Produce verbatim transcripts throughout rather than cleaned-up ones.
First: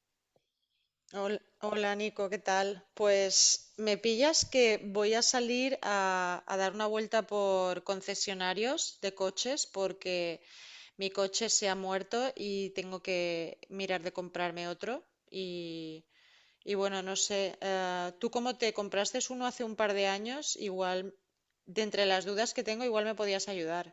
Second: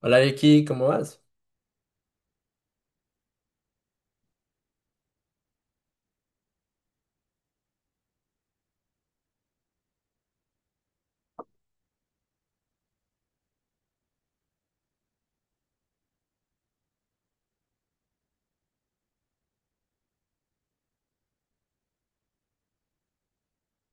Hola Vicky, ¿cómo vas? Hol- Hola, Nico, ¿qué tal? Pues me pillas que voy a salir a, a dar una vuelta por concesionarios de coches porque mi coche se ha muerto y tengo que mirar de comprarme otro. Y, y bueno, no sé, eh, tú como te compraste uno hace un par de años, igual, de entre las dudas que tengo, igual me podías ayudar.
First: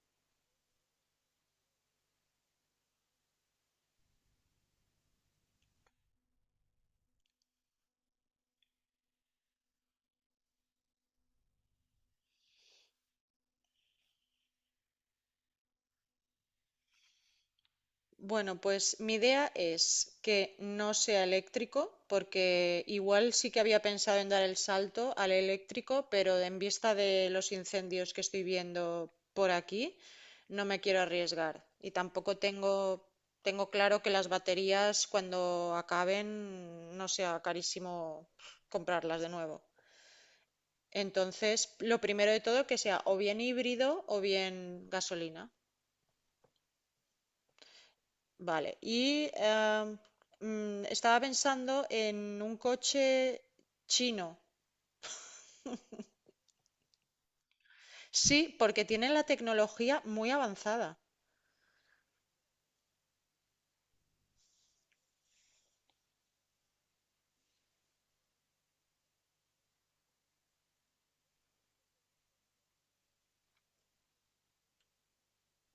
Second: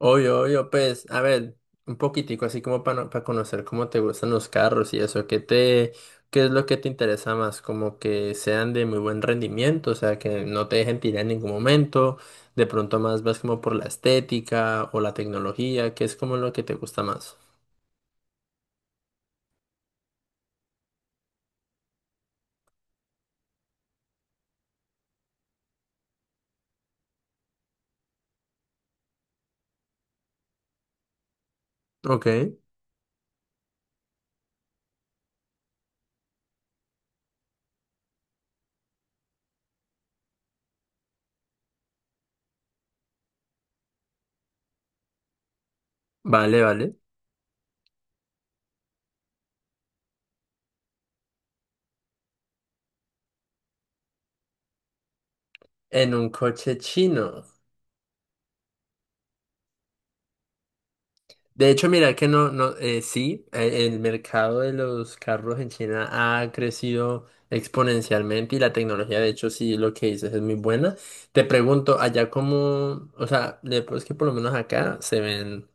Obvio, obvio, pues, a ver, un poquitico así como para conocer cómo te gustan los carros y eso, ¿qué te, ¿qué es lo que te interesa más? Como que sean de muy buen rendimiento, o sea, que no te dejen tirar en ningún momento, de pronto más vas como por la estética o la tecnología, ¿qué es como lo que te gusta más? Bueno, pues mi idea es que no sea eléctrico, porque igual sí que había pensado en dar el salto al eléctrico, pero en vista de los incendios que estoy viendo por aquí, no me quiero arriesgar. Y Ok, tampoco tengo, tengo claro que las baterías cuando acaben no sea carísimo comprarlas de nuevo. Entonces, lo primero de todo que sea o bien híbrido o bien gasolina. vale, vale. Vale, y em, mm, estaba pensando en un coche chino. En un coche chino. Sí, porque tienen la tecnología muy avanzada. De hecho, mira que no, no, eh, sí, eh, el mercado de los carros en China ha crecido exponencialmente y la tecnología, de hecho, sí, lo que dices es muy buena. Te pregunto, allá como, o sea, le- pues que por lo menos acá se ven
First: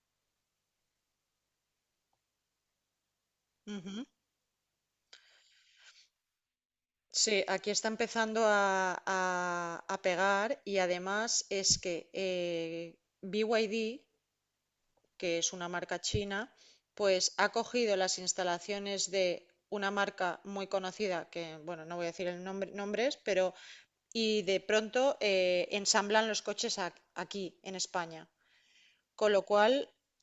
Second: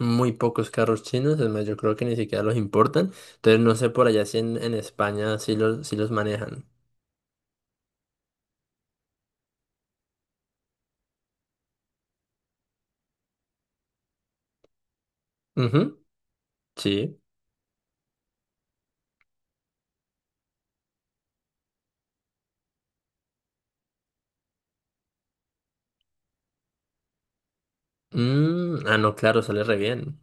muy pocos carros chinos, es más, yo creo que ni siquiera los importan. Entonces, no sé Ujú. por allá si en, en España sí los, sí los manejan. Sí, aquí está empezando a, a- a pegar y además es que eh, B Y D, que es una Ujú, marca china, sí. pues ha cogido las instalaciones de una marca muy conocida, que bueno, no voy a decir el nombre, nombres, pero y de pronto eh, ensamblan los coches ac- aquí, en España. Mm, ah, no, Con lo claro, sale re cual, bien.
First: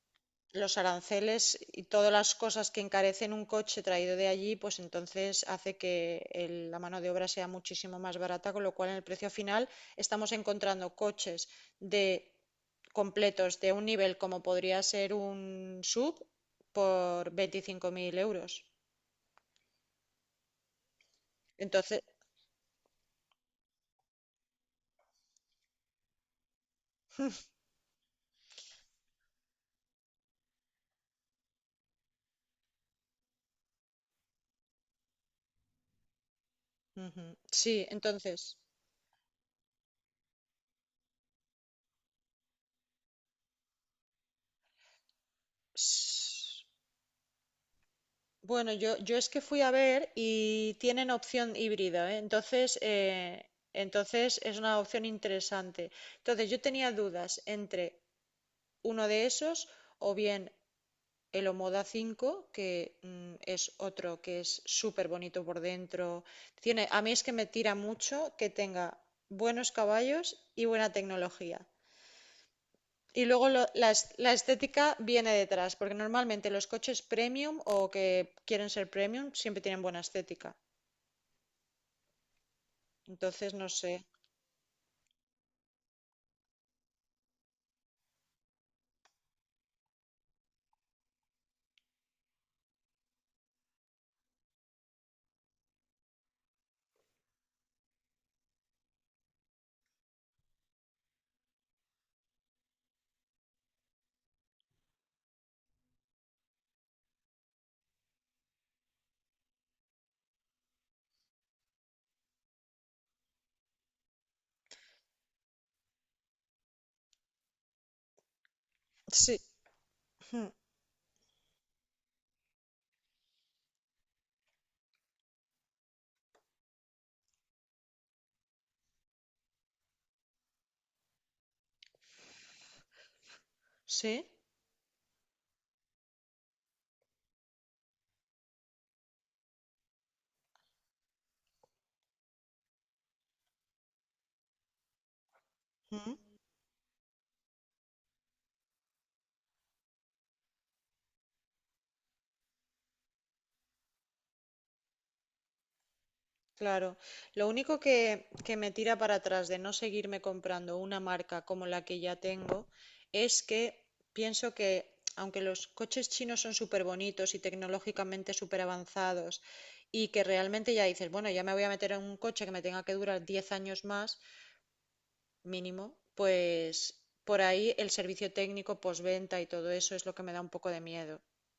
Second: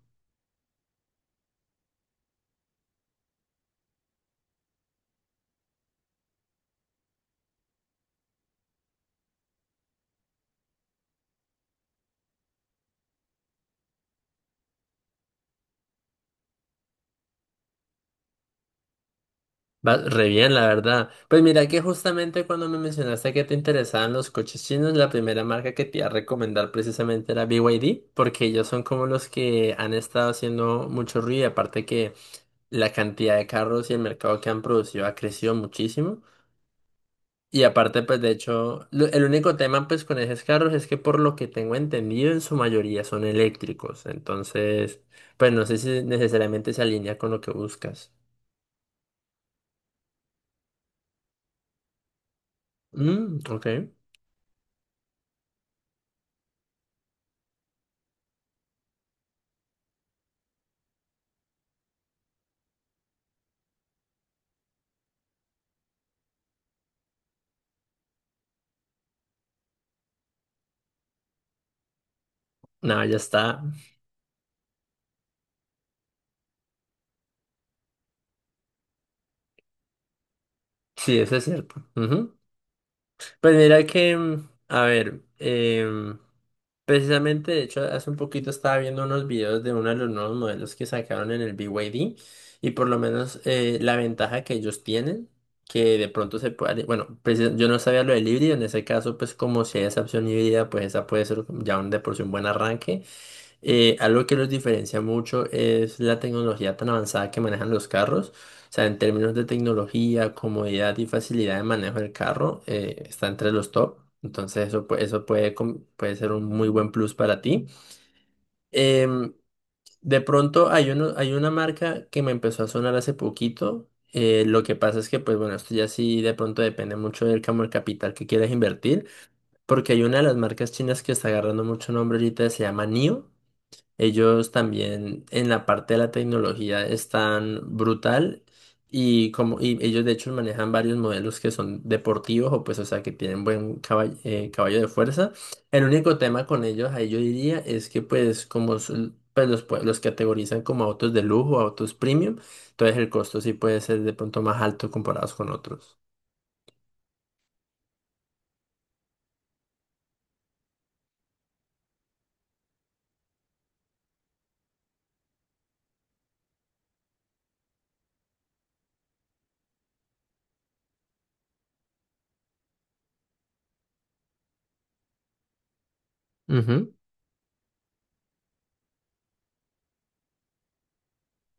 los aranceles y todas las cosas que encarecen un coche traído de allí, pues entonces hace que el- la mano de obra sea muchísimo más barata, con lo cual en el precio final estamos encontrando coches de completos de un nivel como podría ser un sub por veinticinco mil euros. Va re bien, la verdad. Pues mira que Entonces, justamente cuando me mencionaste que te interesaban los coches chinos, la primera marca que te iba a recomendar precisamente era B Y D, porque ellos son como los que han estado haciendo mucho ruido, y aparte que la cantidad de carros y el mercado que han producido ha crecido muchísimo. ujú, Y sí, aparte, pues de entonces, hecho, lo- el único tema pues con esos carros es que por lo que tengo entendido, en su mayoría son eléctricos. Entonces, pues no sé si necesariamente se alinea con lo que buscas. bueno, yo, yo es que fui a ver y tienen opción híbrida, ¿eh? Entonces, eh, Mm, ok. entonces es una opción interesante. Entonces yo tenía dudas entre uno de esos o bien el Omoda cinco que mm, es otro que es súper bonito por dentro. Tiene, a mí es que me tira mucho que tenga buenos caballos y buena tecnología. No, ya Y luego está. lo- la, es- la estética viene detrás, porque normalmente los coches premium o que quieren ser premium siempre tienen buena estética. Sí, eso es cierto. Ujú. Entonces, Pues no mira sé. que, mm, a ver, em, precisamente, de hecho, hace un poquito estaba viendo unos videos de uno de los nuevos modelos que sacaron en el B Y D y D y por lo menos eh, la ventaja que ellos tienen, que de pronto se puede, bueno, precis- yo no sabía lo del híbrido, en ese caso, pues como si hay esa opción híbrida, pues esa puede ser ya un de por sí un buen arranque. Eh, algo que los diferencia mucho es la tecnología tan avanzada que manejan los carros. O sea, en términos de tecnología, comodidad y facilidad de manejo del carro, eh, está entre los top. Entonces, eso, pu- eso puede, com- puede ser un muy buen plus para ti. Em, Sí, de mm, pronto, hay, uno, hay una marca que me empezó a sonar hace poquito. Eh, lo que pasa es que, pues bueno, esto ya sí de pronto depende mucho del camo el capital que quieras invertir, porque hay una de las marcas chinas que está agarrando mucho nombre ahorita, se llama nio. sí, Ellos también en la parte de la tecnología están brutal y como y ellos de hecho manejan varios modelos que son deportivos o pues o sea que tienen buen caball- eh, caballo de fuerza. El mm, único tema con ellos ahí yo diría es que pues como son- pues, los, pue- los categorizan como autos de lujo, autos premium, entonces el costo sí puede ser de pronto más alto comparados con otros. claro. Lo único que, que me tira para atrás de no seguirme comprando una marca como la que ya tengo es que pienso que, aunque los coches chinos son súper bonitos y tecnológicamente súper avanzados, y que realmente ya dices, bueno, ya me voy a meter en un coche que me tenga que durar diez años más mínimo, pues por ahí el servicio técnico, postventa y todo eso es lo que me da un poco de miedo.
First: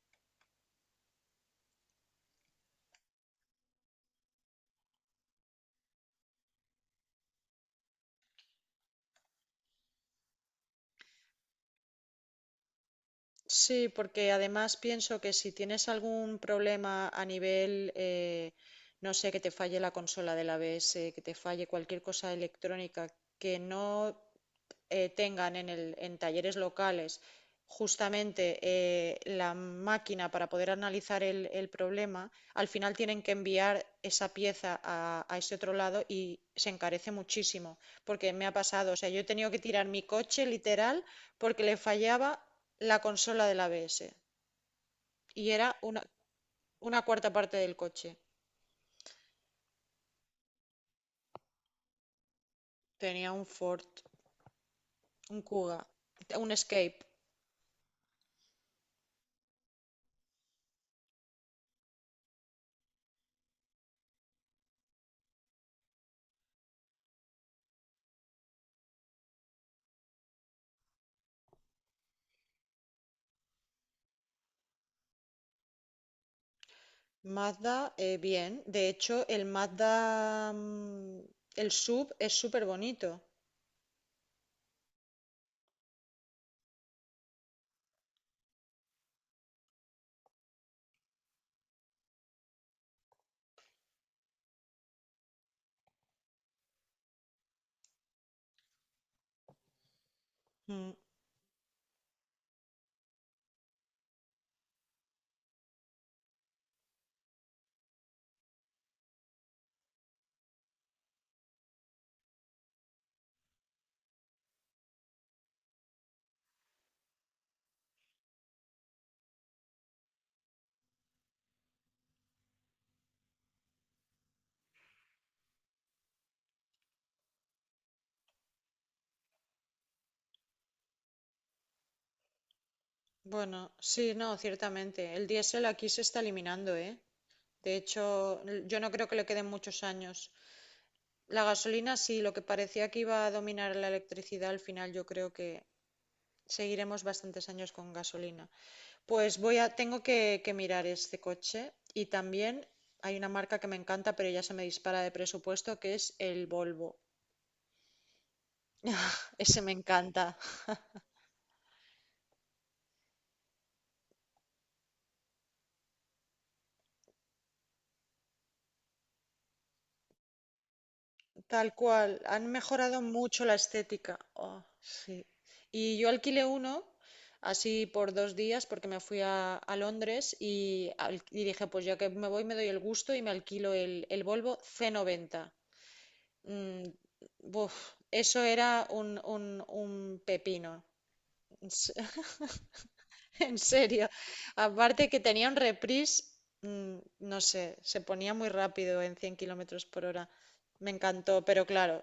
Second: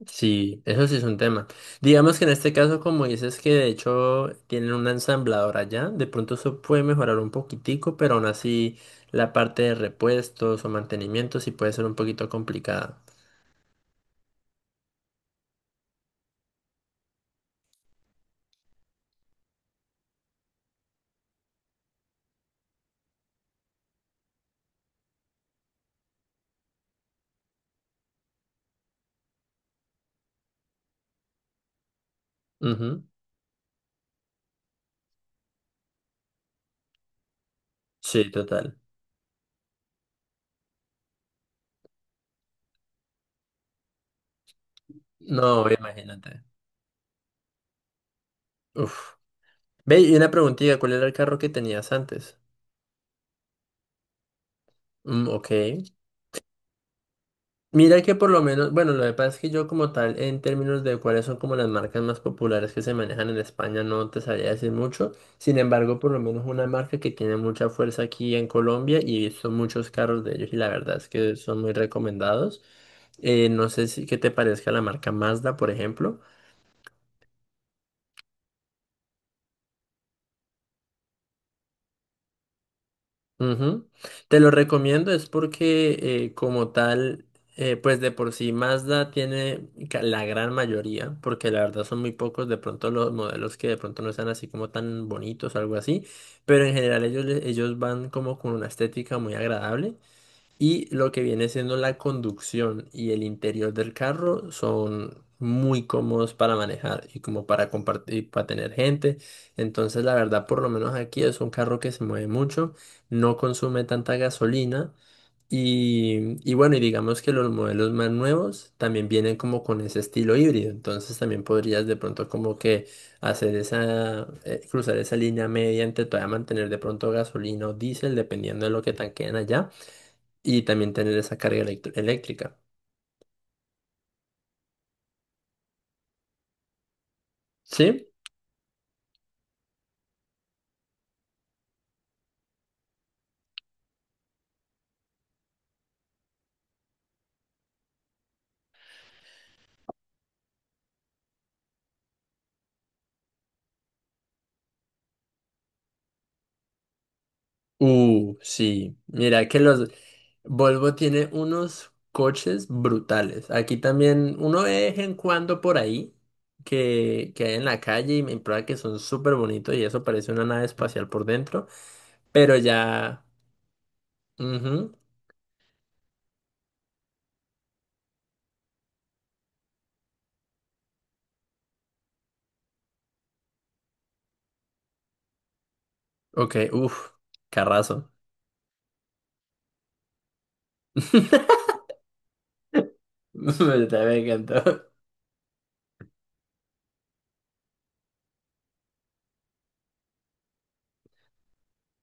Sí, eso sí es un tema. Digamos que en este caso, como dices que de hecho tienen una ensambladora ya, de pronto eso puede mejorar un poquitico, pero aún así la parte de repuestos o mantenimiento sí puede ser un poquito complicada. Sí, porque además pienso que si tienes algún problema a nivel, eh, no sé, que te falle la consola del A B S, que te falle cualquier cosa electrónica, que no eh, tengan en, el- en talleres locales justamente eh, la máquina para poder analizar el, el problema, al final Ujú. tienen que enviar esa pieza a, a ese otro lado y se encarece muchísimo, Sí, porque me ha total. pasado, o sea, yo he tenido que tirar mi coche literal porque le fallaba la consola del A B S y No, era una, imagínate. una cuarta parte del coche. Uf. Ve, y una preguntita, ¿cuál era el carro que tenías antes? Tenía un Ford, Mm, un ok. Kuga, un Escape. Mira que por lo menos, bueno, lo que pasa es que yo como tal, en términos de cuáles son como las marcas más populares que se manejan en España, no te sabría decir mucho. Sin embargo, por lo menos una marca que tiene mucha fuerza aquí en Colombia y he visto muchos carros de ellos y la verdad es que son muy recomendados. Eh, no sé si qué te parezca la marca Mazda, por ejemplo. Mazda, eh, bien. De hecho, el Mazda, mm, el sub es súper bonito. Ujú. Te lo recomiendo es porque eh, como tal, eh, pues de por sí Mazda tiene ca- la gran mayoría, porque la verdad son muy pocos de pronto los modelos que de pronto no están así como tan bonitos o algo así, pero en general ellos, le- ellos van como con una estética muy agradable. Y Mm, lo que viene siendo la conducción y el interior del carro son muy cómodos para manejar y como para compartir, para tener gente. Entonces, la verdad, por lo menos aquí es un carro que se mueve mucho, no consume tanta gasolina. Y, y bueno, y digamos que los modelos más nuevos también vienen como con ese estilo híbrido, entonces también podrías de pronto como que hacer esa, eh, cruzar esa línea media entre todavía mantener de pronto gasolina o diésel, dependiendo de lo que tanqueen allá y también tener esa carga electro- eléctrica. bueno, sí, no, ciertamente. El diésel aquí se está eliminando, ¿eh? De hecho, ¿Sí? l- yo no creo que le queden muchos años. La gasolina sí, lo que parecía que iba a dominar la electricidad, al final yo creo que seguiremos bastantes años con gasolina. Pues voy a, tengo que, que mirar este coche y también hay una marca que me encanta, pero ya se me dispara de presupuesto, que es el Volvo. Uh, sí. Mira que Ese me los encanta. Volvo tiene unos coches brutales. Aquí también uno ve de vez en cuando por ahí que, que hay en la calle y me prueba que son súper bonitos y eso parece una nave espacial por dentro. Tal cual. Han Pero mejorado ya. mucho la estética. Oh, Ujú. sí. Y yo alquilé uno así por dos días porque me fui a, a Londres y, al- y dije, pues ya que me voy me doy el gusto y me alquilo el, el Volvo C noventa. Ok, Mm, uff, buf, carrazo. eso era un, un, un pepino. En se- en serio. Me encantó. Aparte que tenía un reprise, mm, no sé, se ponía muy rápido en cien kilómetros por hora. Me encantó, pero claro,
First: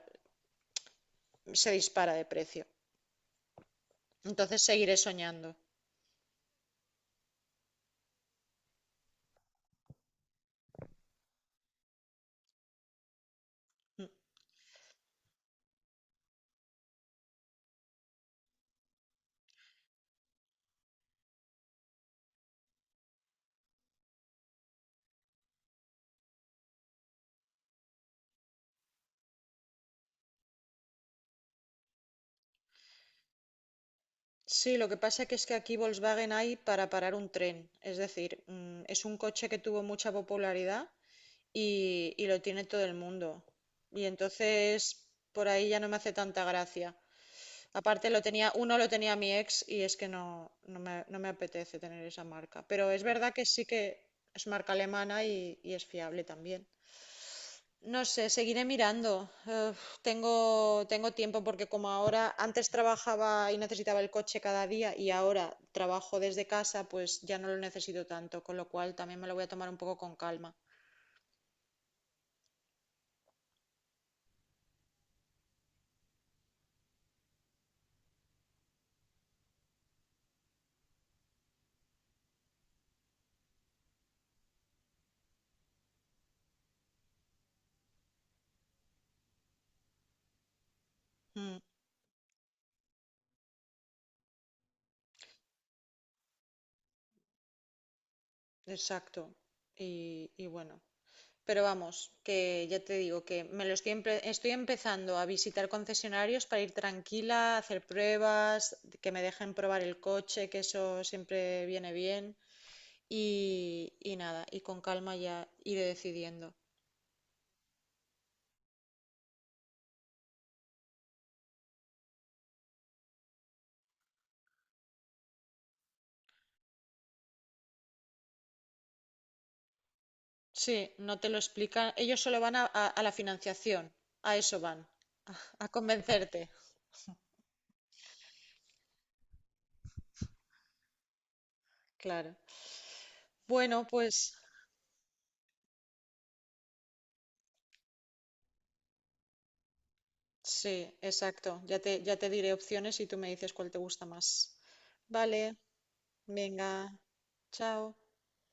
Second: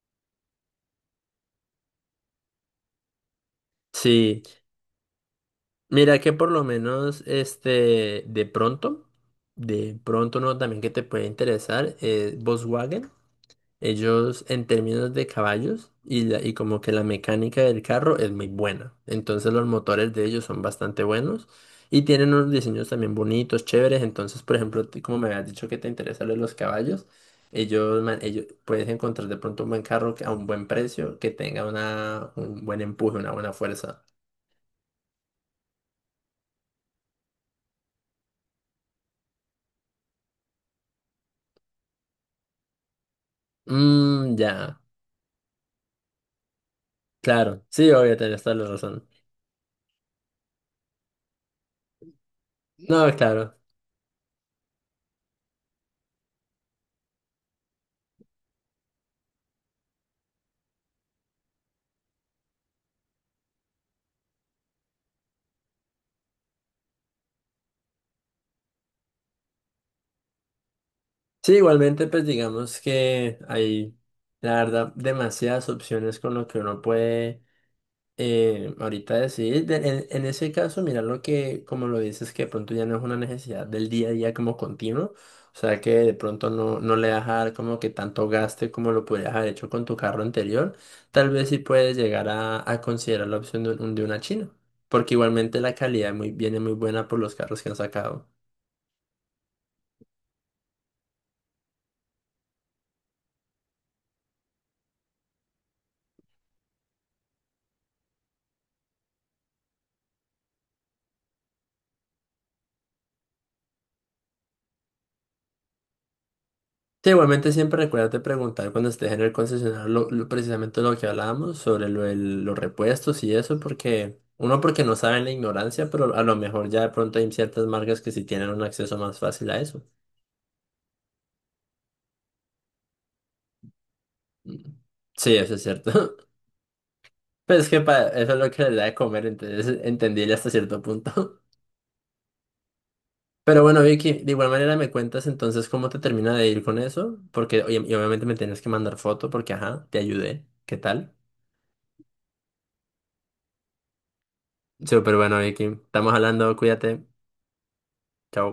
se dispara de precio. Sí. Entonces seguiré soñando. Mira que por lo menos, este, de pronto, de pronto no, también que te puede interesar, eh, Volkswagen, Mm. ellos en términos de caballos y, la- y como que la mecánica del carro es muy buena. Entonces los motores de ellos son bastante buenos y tienen unos diseños también bonitos, chéveres. Entonces, por ejemplo, tú como me habías dicho que te interesan lo de los caballos, ellos, ma- ellos puedes encontrar de pronto un buen carro que- a un buen precio que tenga una, un buen empuje, una buena fuerza. Sí, lo que pasa que es que aquí Volkswagen hay para parar un tren. Es decir, mm, es un coche que tuvo mucha popularidad y, y lo tiene todo el mundo. Y Mm, entonces ya. por ahí ya no me hace tanta gracia. Claro, sí, Aparte obvio, lo tenés tenía, toda la uno lo razón. tenía mi ex y es que no, no me, no me apetece tener esa marca. Pero es No, verdad que claro. sí que es marca alemana y, y es fiable también. No sé, seguiré mirando. Eh, tengo, tengo tiempo porque como ahora antes trabajaba y necesitaba el coche cada día y ahora trabajo desde casa, pues ya no lo necesito tanto, con lo cual también me lo voy a tomar un poco con calma. Sí, igualmente, pues digamos que hay, la verdad, demasiadas opciones con lo que uno puede eh, ahorita decidir. De- en, en ese caso, mira lo que, como lo dices, que de pronto ya no es una necesidad del día a día como continuo. O sea, que de pronto no, no le vas a dar como que tanto gaste como lo podrías haber hecho con tu carro anterior. Tal vez sí Mm, puedes llegar a, a considerar la opción de, un- de una China. Porque igualmente la calidad muy, viene muy buena por los carros que han sacado. exacto. Y, y bueno. Pero vamos, que ya te digo que me lo estoy, empe- estoy empezando a visitar concesionarios para ir tranquila, hacer pruebas, que me dejen probar el coche, que eso siempre viene bien. Y, y nada, y con calma ya iré decidiendo. Sí, igualmente siempre recuérdate preguntar cuando estés en el concesionario lo, lo- precisamente lo que hablábamos sobre lo, del- los repuestos y eso, porque uno porque no sabe en la ignorancia, pero a lo mejor ya de pronto hay ciertas marcas que sí tienen un acceso más fácil a eso. Sí, no te lo explican. Ellos solo van a, a- a la financiación, a eso Mm. van, Sí, a, eso es a cierto. convencerte, Pero es que para eso es lo que le da de comer, entonces entendible hasta cierto punto. claro. Pero bueno, Bueno, Vicky, de pues igual manera me cuentas entonces cómo te termina de ir con eso, porque oye, y obviamente me tienes que mandar foto porque, ajá, te ayudé. ¿Qué sí, tal? exacto. Ya te, ya te diré opciones y tú me dices cuál te gusta más. Súper bueno, Vale, Vicky. Estamos hablando, venga, cuídate. chao. Chao.